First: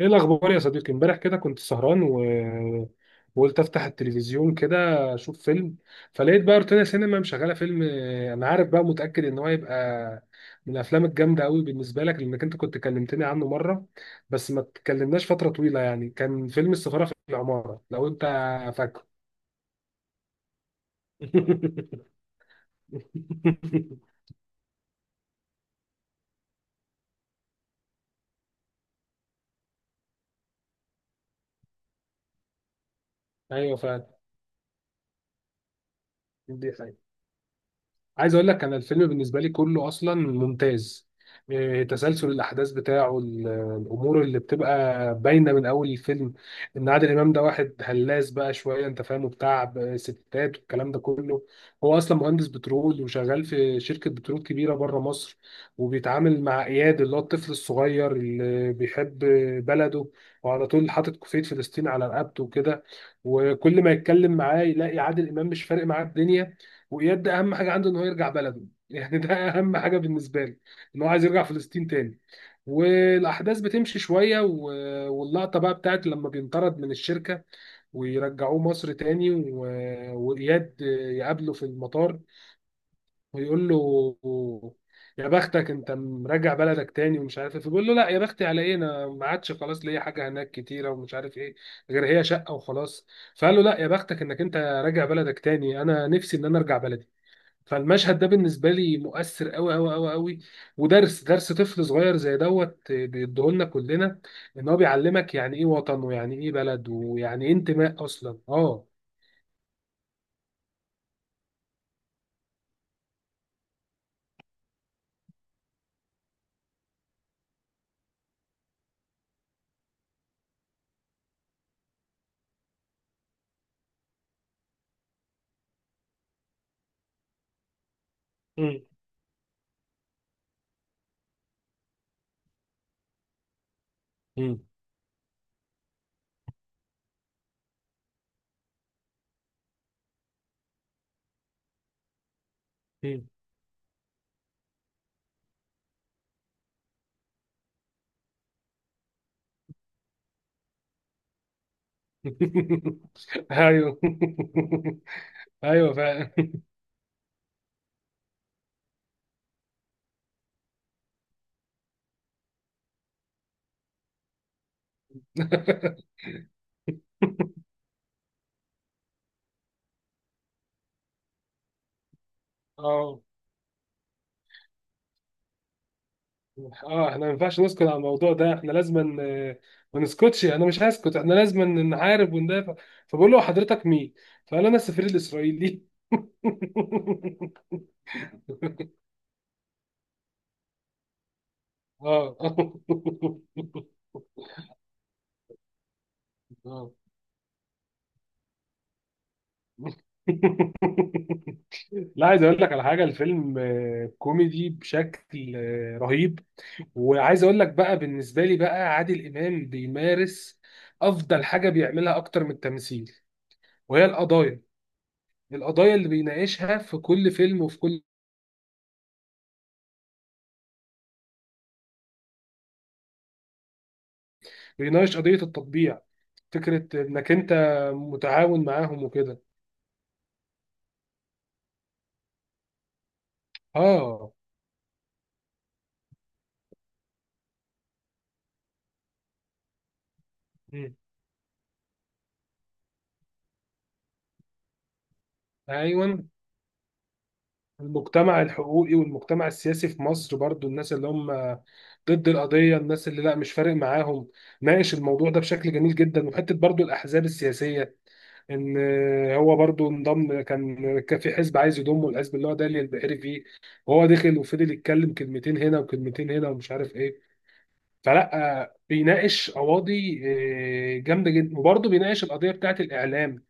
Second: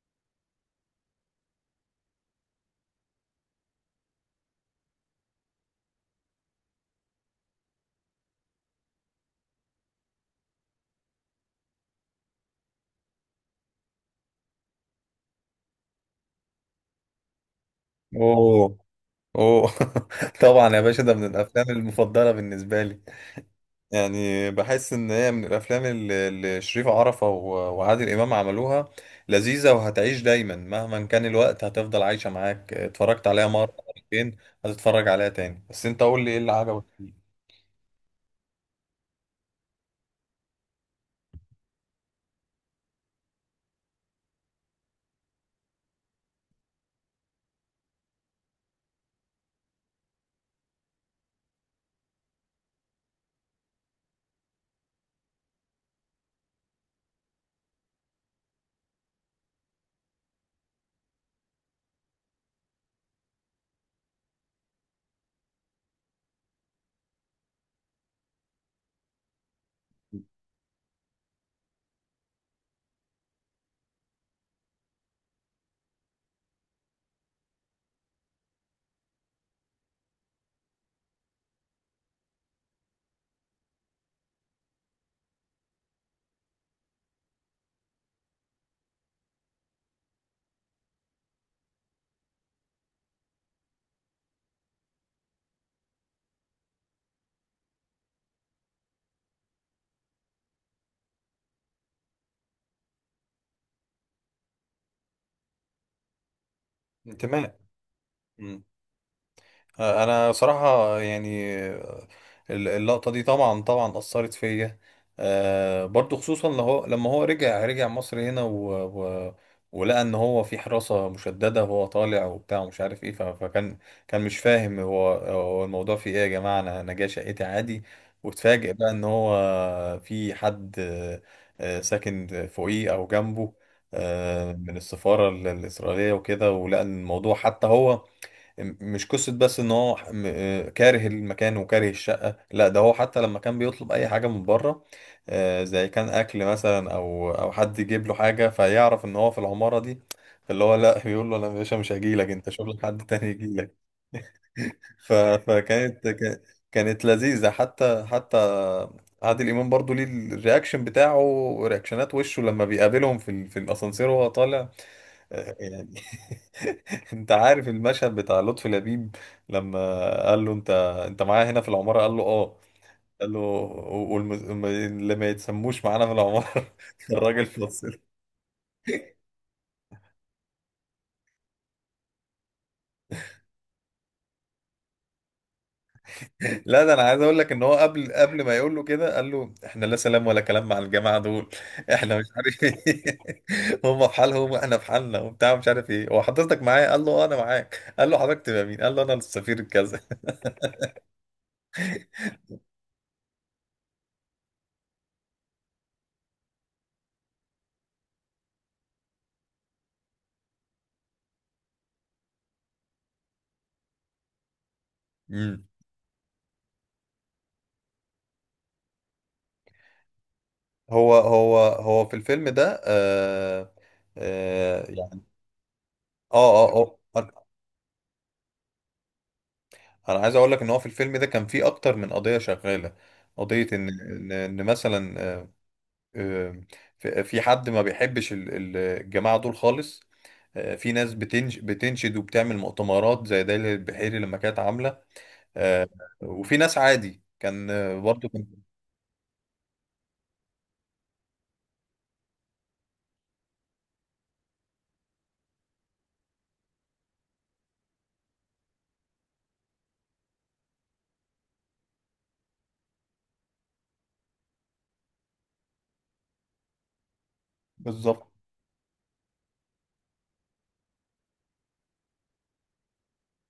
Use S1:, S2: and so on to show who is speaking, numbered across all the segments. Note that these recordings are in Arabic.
S1: ايه الاخبار يا صديقي، امبارح كده كنت سهران وقلت افتح التلفزيون كده، اشوف فيلم. فلقيت بقى روتانا سينما مشغله فيلم، انا عارف بقى متاكد ان هو يبقى من الافلام الجامده قوي بالنسبه لك لانك انت كنت كلمتني عنه مره، بس ما اتكلمناش فتره طويله. يعني كان فيلم السفاره في العماره، لو انت
S2: اوه
S1: فاكره.
S2: اوه. طبعا يا باشا، ده من الافلام المفضله بالنسبه لي. يعني بحس ان هي من الافلام اللي شريف عرفة وعادل امام عملوها. لذيذه وهتعيش دايما مهما كان الوقت هتفضل عايشه معاك. اتفرجت عليها مره
S1: ايوه فعلا.
S2: مرتين، هتتفرج عليها تاني. بس انت قول لي ايه اللي
S1: دي
S2: عجبك
S1: حقيقة.
S2: فيه.
S1: عايز اقول لك انا الفيلم بالنسبه لي كله اصلا ممتاز. تسلسل الاحداث بتاعه، الامور اللي بتبقى باينه من اول الفيلم، ان عادل امام ده واحد هلاس بقى شويه، انت فاهمه، بتاع ستات والكلام ده كله. هو اصلا مهندس بترول وشغال في شركه بترول كبيره بره مصر، وبيتعامل مع اياد اللي هو الطفل الصغير اللي بيحب بلده، وعلى طول حاطط كوفيه فلسطين على رقبته وكده. وكل ما يتكلم معاه يلاقي عادل امام مش فارق معاه الدنيا. وإياد ده أهم حاجة عنده إن هو يرجع بلده. يعني ده أهم حاجة بالنسبة لي، إن هو عايز يرجع فلسطين تاني. والأحداث بتمشي شوية، واللقطة بقى بتاعت لما بينطرد من الشركة ويرجعوه مصر تاني، وإياد يقابله في المطار ويقول له: يا بختك أنت مراجع بلدك تاني ومش عارف إيه. فبيقول له: لا، يا بختي على إيه، أنا ما عادش خلاص ليا حاجة هناك كتيرة ومش عارف إيه، غير هي شقة وخلاص. فقال له: لا، يا بختك إنك أنت راجع بلدك تاني، أنا نفسي إن أنا أرجع بلدي. فالمشهد ده بالنسبه لي مؤثر قوي قوي قوي قوي، ودرس درس طفل صغير زي دوت بيديهولنا كلنا. ان هو بيعلمك يعني ايه وطن، ويعني ايه بلد، ويعني ايه
S2: انتماء.
S1: انتماء اصلا. اه.
S2: انا صراحة يعني اللقطة دي طبعا طبعا اثرت فيا. برضو خصوصا لما هو رجع مصر هنا و... ولقى ان هو في حراسة مشددة وهو طالع وبتاع ومش عارف ايه. فكان كان مش فاهم هو الموضوع في ايه يا جماعة. انا جاي شقتي عادي، واتفاجئ
S1: مم.
S2: بقى ان هو في حد، ساكن فوقيه او جنبه،
S1: مم.
S2: من السفارة الإسرائيلية وكده. ولقى إن الموضوع حتى هو مش قصة بس ان هو كاره المكان وكاره الشقة. لا ده هو حتى
S1: مم.
S2: لما كان بيطلب اي حاجة من بره، زي كان اكل مثلا او حد يجيب له حاجة فيعرف ان هو في العمارة دي، اللي هو لا بيقول له انا يا باشا مش هجيلك، انت شوف لك حد تاني يجيلك.
S1: ايوه.
S2: ف-
S1: ايوه
S2: فكانت
S1: فعلا.
S2: كا- كانت لذيذة. حتى حتى عادل امام برضو ليه الرياكشن بتاعه، رياكشنات وشه لما بيقابلهم في الاسانسير وهو طالع، يعني. انت عارف المشهد بتاع لطفي لبيب لما قال له انت، معايا هنا في العمارة؟ قال له اه.
S1: اه.
S2: قال له واللي ما يتسموش معانا في العمارة.
S1: اه، احنا ما
S2: الراجل
S1: ينفعش نسكت على
S2: فصل.
S1: الموضوع ده، احنا لازم ما نسكتش، انا مش هسكت، احنا لازم نحارب وندافع. فبقول له: حضرتك مين؟ فقال: انا السفير الاسرائيلي.
S2: لا ده انا عايز اقول لك ان هو قبل ما يقول له كده قال له احنا لا سلام ولا كلام مع الجماعة دول. احنا مش
S1: اه.
S2: عارف ايه. هم في حالهم واحنا في حالنا وبتاع مش عارف ايه. هو حضرتك معايا؟
S1: آه.
S2: قال له اه انا معاك. قال له حضرتك تبقى مين؟ قال له انا السفير الكذا.
S1: لا، عايز اقول لك على حاجه، الفيلم كوميدي بشكل رهيب. وعايز اقول لك بقى بالنسبه لي، بقى عادل امام بيمارس افضل حاجه بيعملها اكتر من التمثيل، وهي القضايا. القضايا اللي بيناقشها في كل فيلم وفي كل،
S2: هو في الفيلم ده آه، آه
S1: بيناقش
S2: يعني.
S1: قضيه التطبيع،
S2: اه اه
S1: فكره انك
S2: اه.
S1: انت متعاون معاهم وكده.
S2: انا عايز اقول لك ان هو في الفيلم ده كان فيه اكتر من قضية شغالة. قضية ان ان
S1: اه.
S2: إن مثلا، آه، في في حد ما بيحبش الجماعة دول خالص. في
S1: مم.
S2: ناس بتنشد وبتعمل مؤتمرات زي دليل البحيري لما كانت عاملة، آه،
S1: ايوه.
S2: وفي ناس عادي كان، برضه
S1: المجتمع
S2: كان.
S1: الحقوقي والمجتمع السياسي في مصر برضو، الناس اللي هم ضد القضية، الناس اللي لا مش فارق معاهم، ناقش الموضوع ده بشكل جميل جدا. وحتة برضو الأحزاب السياسية، ان هو برضو انضم، كان في حزب عايز يضمه، الحزب اللي هو دالي البحيري فيه، وهو دخل وفضل يتكلم كلمتين هنا وكلمتين هنا ومش عارف ايه.
S2: بالظبط.
S1: فلا بيناقش قواضي جامده جدا، وبرضه بيناقش القضيه بتاعت الاعلام،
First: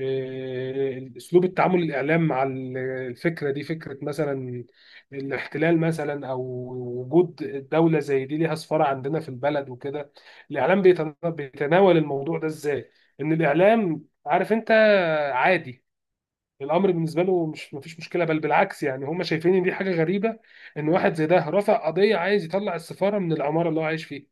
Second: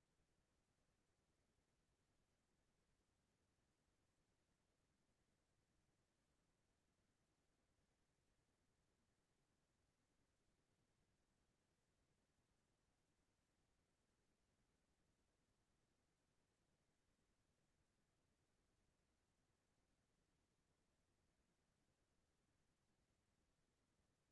S1: اسلوب التعامل الاعلام مع الفكره دي، فكره مثلا الاحتلال مثلا، او وجود دوله زي دي ليها سفاره عندنا في البلد وكده. الاعلام بيتناول الموضوع ده ازاي، ان الاعلام عارف انت عادي، الامر بالنسبه له مش مفيش مشكله، بل بالعكس، يعني هم شايفين ان دي حاجه غريبه ان واحد زي ده رفع قضيه عايز يطلع السفاره من العماره اللي هو عايش فيها.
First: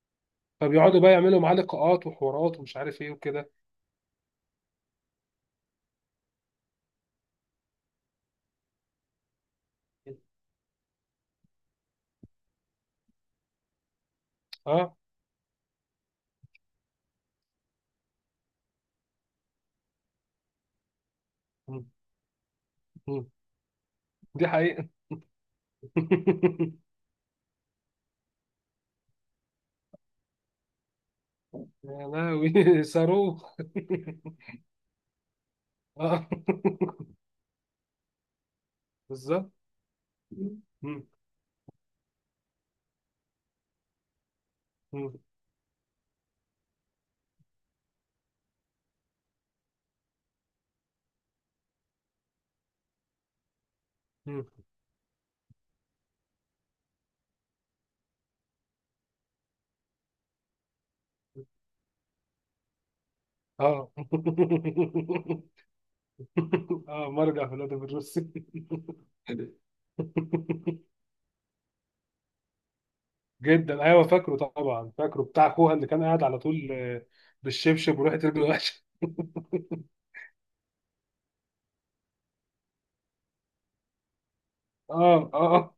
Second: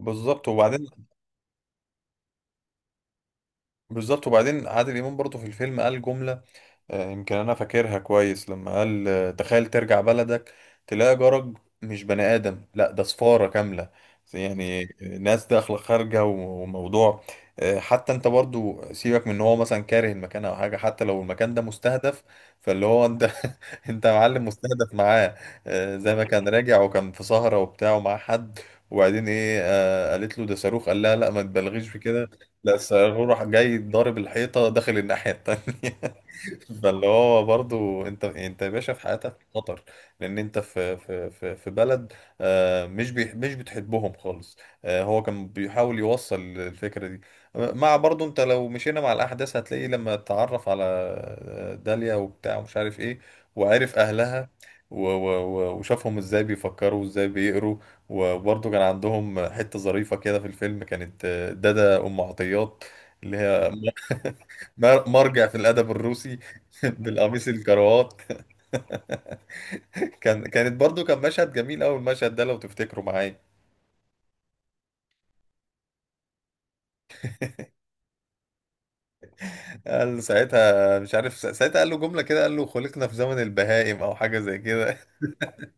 S2: بالظبط
S1: فبيقعدوا
S2: وبعدين.
S1: بقى يعملوا معاه لقاءات وحوارات ومش عارف ايه وكده.
S2: بالظبط وبعدين عادل امام برضه في الفيلم قال جملة، يمكن انا فاكرها كويس لما قال، تخيل ترجع بلدك تلاقي جرج مش بني ادم، لا ده صفارة كاملة. يعني،
S1: اه.
S2: ناس داخلة خارجة وموضوع، حتى انت برضو سيبك من ان هو مثلا كاره المكان او حاجة، حتى لو المكان ده
S1: م-
S2: مستهدف، فاللي هو
S1: م.
S2: انت، انت يا معلم
S1: دي حقيقه.
S2: مستهدف معاه. زي ما كان راجع وكان في سهرة وبتاع ومعاه حد، وبعدين ايه، قالت له ده صاروخ، قال لها لا ما تبالغيش في
S1: يا
S2: كده. لا
S1: لهوي،
S2: الصاروخ راح
S1: صاروخ.
S2: جاي ضارب الحيطة داخل الناحية التانية.
S1: اه.
S2: فاللي هو برضو انت يا باشا في حياتك
S1: بالظبط.
S2: خطر لان انت في
S1: مم.
S2: بلد، مش بتحبهم خالص.
S1: مم.
S2: هو كان بيحاول يوصل الفكره دي. مع برضو انت لو مشينا مع الاحداث هتلاقي لما اتعرف على، داليا وبتاع ومش عارف ايه، وعرف
S1: مم.
S2: اهلها وشافهم ازاي بيفكروا وازاي بيقروا. وبرضو كان عندهم حته ظريفه كده في الفيلم كانت، دادا ام عطيات اللي هي
S1: اه.
S2: مرجع في الادب الروسي،
S1: اه،
S2: بالقميص
S1: مرجع فلاديمير الروسي.
S2: الكروات. كان كانت برضو كان مشهد جميل قوي المشهد ده لو تفتكروا معايا.
S1: جدا، ايوه فاكره طبعا، فاكره بتاع اخوها اللي كان قاعد على طول بالشبشب وراحت رجله وحشه.
S2: قال ساعتها مش عارف ساعتها قال له جمله كده، قال له خلقنا في زمن البهائم او حاجه زي كده.
S1: اه. اه.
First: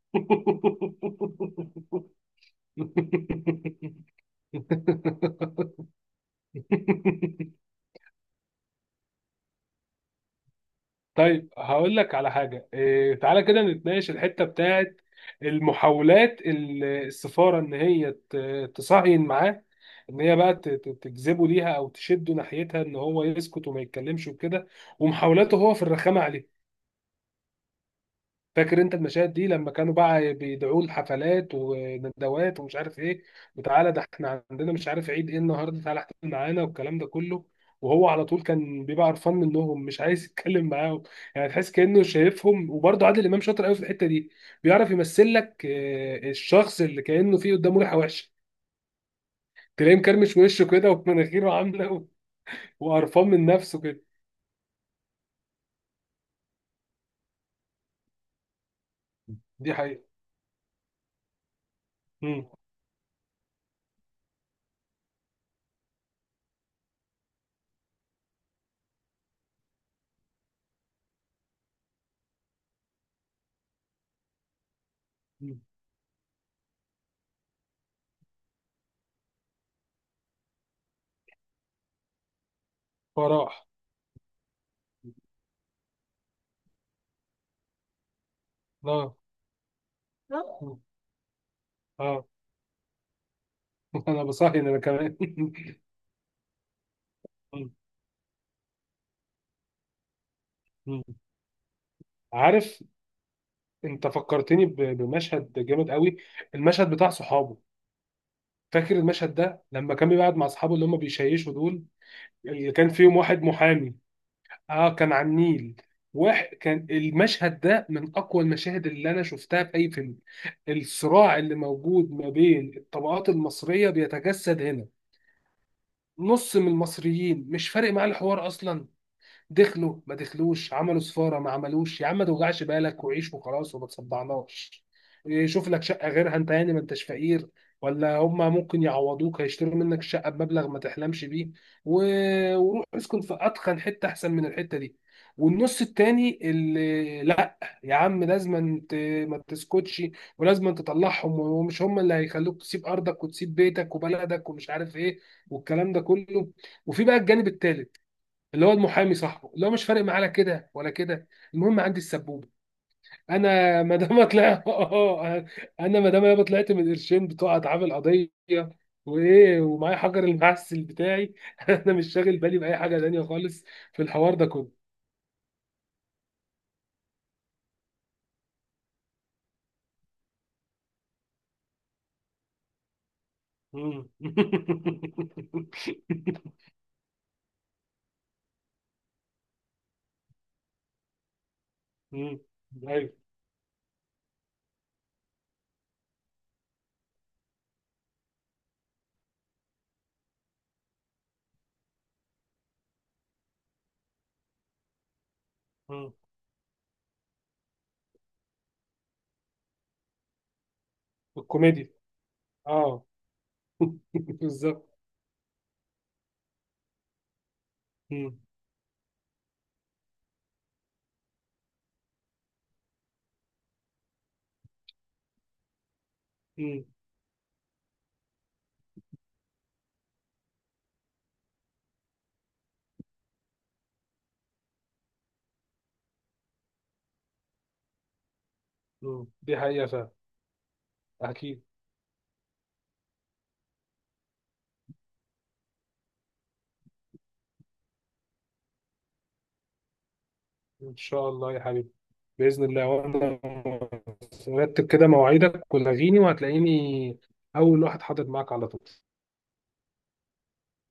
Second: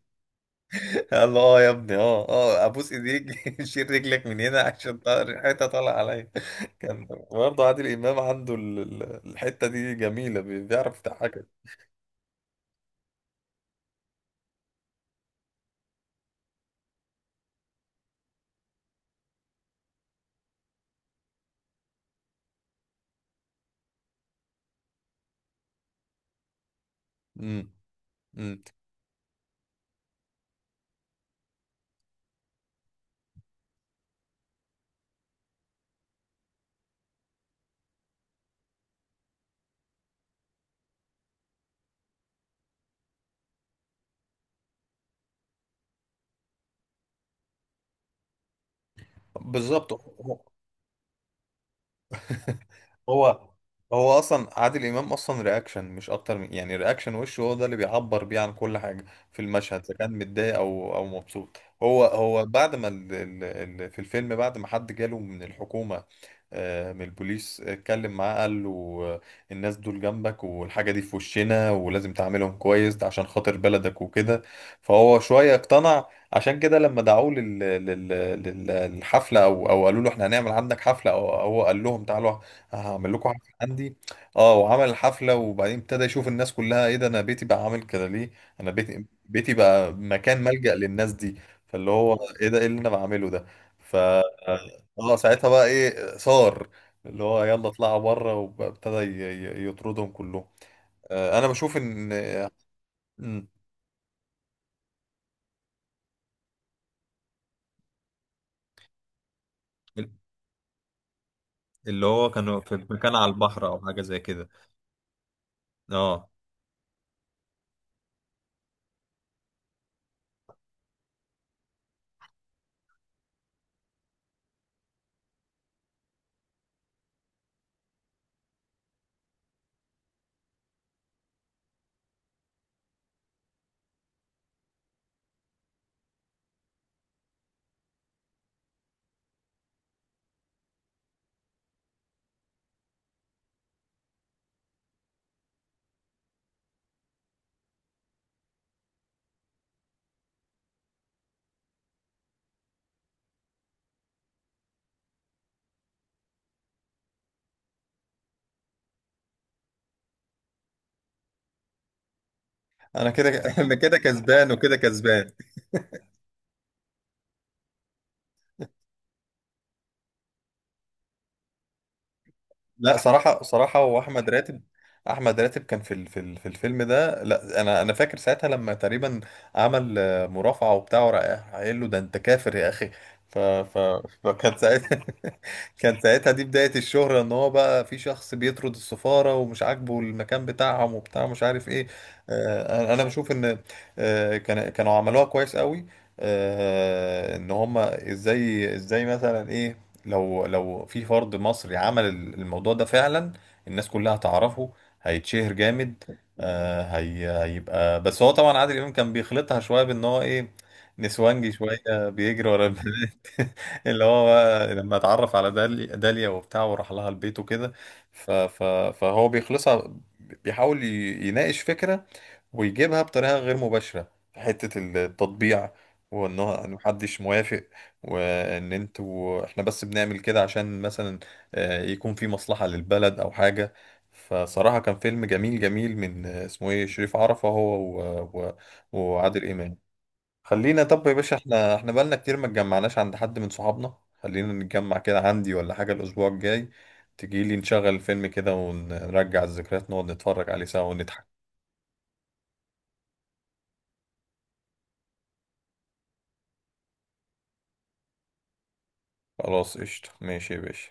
S2: قال له اه يا ابني، اه اه ابوس ايديك، شيل رجلك من هنا عشان ريحتها طالعه عليا. كان برضه عادل امام عنده الحته دي جميله، بيعرف يضحكك.
S1: طيب، هقول لك على حاجة إيه، تعالى كده نتناقش الحتة بتاعت المحاولات السفارة إن هي تصهين معاه، إن هي بقى تجذبه ليها أو تشده ناحيتها إن هو يسكت وما يتكلمش وكده، ومحاولاته هو في الرخامة عليه.
S2: امم. امم.
S1: فاكر انت المشاهد دي لما كانوا بقى بيدعوه لحفلات وندوات ومش عارف ايه، وتعالى ده احنا عندنا مش عارف عيد ايه النهارده، تعالى احتفل معانا والكلام ده كله. وهو على طول كان بيبقى قرفان منهم، مش عايز يتكلم معاهم. يعني تحس كأنه شايفهم. وبرضه عادل امام شاطر قوي في الحتة دي، بيعرف يمثل لك الشخص اللي كأنه فيه قدامه ريحة وحشة،
S2: بالظبط.
S1: تلاقيه مكرمش وشه كده ومناخيره عاملة، وقرفان
S2: هو
S1: من نفسه كده.
S2: هو اصلا عادل امام اصلا رياكشن مش اكتر من يعني رياكشن وشه، هو ده اللي بيعبر بيه عن كل حاجه في
S1: دي
S2: المشهد اذا
S1: حقيقة.
S2: كان متضايق او مبسوط. هو
S1: مم.
S2: بعد ما ال ال ال في الفيلم بعد ما حد جاله من الحكومه، من البوليس اتكلم معاه قال له، آه، الناس دول جنبك والحاجه دي في وشنا، ولازم تعاملهم كويس ده عشان خاطر بلدك وكده. فهو شويه
S1: مم.
S2: اقتنع. عشان كده لما دعوه لل- للحفله، او قالوا له احنا هنعمل عندك حفله، او هو قال لهم تعالوا هعمل لكم حفلة
S1: فراح.
S2: عندي. اه وعمل الحفلة. وبعدين ابتدى يشوف الناس كلها، ايه ده، انا بيتي بقى عامل كده ليه؟ انا بيتي
S1: اه.
S2: بيتي بقى مكان ملجأ
S1: آه.
S2: للناس دي. فاللي هو
S1: اه.
S2: ايه ده، ايه اللي انا بعمله ده؟ ف اه
S1: انا بصحي ان انا
S2: آه،
S1: كمان.
S2: ساعتها بقى ايه صار، اللي هو يلا اطلعوا بره، وابتدى يطردهم كلهم. انا بشوف ان.
S1: عارف،
S2: مم.
S1: انت فكرتني بمشهد جامد قوي، المشهد بتاع صحابه. فاكر المشهد ده لما كان بيقعد مع اصحابه اللي هم بيشيشوا دول،
S2: اللي هو كانوا
S1: اللي
S2: في
S1: كان
S2: مكان
S1: فيهم
S2: على
S1: واحد
S2: البحر او
S1: محامي.
S2: حاجه زي كده.
S1: اه، كان على النيل،
S2: اه
S1: واحد كان، المشهد ده من اقوى المشاهد اللي انا شفتها في اي فيلم. الصراع اللي موجود ما بين الطبقات المصرية بيتجسد هنا. نص من المصريين مش فارق معاه الحوار اصلا، دخلوا ما دخلوش، عملوا سفاره ما عملوش، يا عم ما توجعش بالك وعيش وخلاص وما تصدعناش. شوف لك شقه غيرها، انت يعني ما انتش فقير، ولا هما ممكن يعوضوك، هيشتروا منك شقه بمبلغ ما تحلمش بيه، وروح اسكن في اتخن حته احسن من الحته دي. والنص التاني اللي لا، يا عم لازم انت ما تسكتش، ولازم تطلعهم، ومش هم اللي هيخلوك تسيب ارضك وتسيب بيتك وبلدك ومش عارف ايه والكلام ده كله. وفي بقى الجانب التالت، اللي هو المحامي صاحبه اللي هو مش فارق معاه لا كده ولا كده، المهم عندي السبوبه.
S2: انا كده، انا
S1: انا ما
S2: كده
S1: دام
S2: كسبان
S1: اطلع،
S2: وكده كسبان.
S1: اه، انا ما دام يابا طلعت من القرشين بتوع اتعاب القضيه وايه ومعايا حجر المعسل بتاعي، انا مش شاغل بالي باي
S2: لا
S1: حاجه تانيه
S2: صراحة
S1: خالص.
S2: صراحة هو
S1: في
S2: أحمد
S1: الحوار ده
S2: راتب.
S1: كله.
S2: أحمد راتب كان في الفيلم ده، لا أنا فاكر ساعتها لما تقريبا عمل، مرافعة وبتاع وراح قايل له ده أنت كافر يا أخي. ف ف
S1: مم.
S2: فكان ساعتها، كان ساعتها دي بداية الشهرة إن هو بقى في شخص بيطرد السفارة ومش عاجبه المكان بتاعهم وبتاع مش عارف إيه.
S1: مم.
S2: أنا
S1: ايوه.
S2: بشوف إن، كانوا عملوها كويس قوي، إن هما إزاي مثلا إيه، لو في فرد مصري عمل الموضوع ده فعلا الناس كلها هتعرفه، هيتشهر جامد.
S1: مم.
S2: آه، هي هيبقى، بس هو طبعا عادل امام كان بيخلطها شويه بان هو ايه، نسوانجي شويه،
S1: الكوميديا.
S2: بيجري ورا
S1: اه.
S2: البنات. اللي هو بقى لما
S1: بالظبط.
S2: اتعرف على داليا وبتاع وراح لها البيت وكده. ف-
S1: مم.
S2: ف- فهو بيخلصها، بيحاول يناقش فكره، ويجيبها بطريقة غير مباشرة في حتة التطبيع، وان هو إن
S1: مم.
S2: محدش موافق، وان انتوا احنا بس بنعمل كده عشان مثلا، يكون في مصلحة للبلد او حاجة. فصراحة كان فيلم جميل جميل من، اسمه ايه شريف عرفة هو و...
S1: مم.
S2: وعادل
S1: دي
S2: امام.
S1: حقيقه فعلا.
S2: خلينا طب يا باشا
S1: اكيد.
S2: احنا، بقالنا كتير ما اتجمعناش عند حد من صحابنا. خلينا نتجمع كده عندي ولا حاجة الاسبوع الجاي، تجيلي نشغل الفيلم كده ونرجع الذكريات، نقعد نتفرج عليه سوا
S1: إن
S2: ونضحك.
S1: شاء الله يا حبيبي، بإذن الله، وأنا رتب كده مواعيدك ولغيني وهتلاقيني أول واحد حاضر معاك على طول.
S2: خلاص قشطة ماشي يا باشا.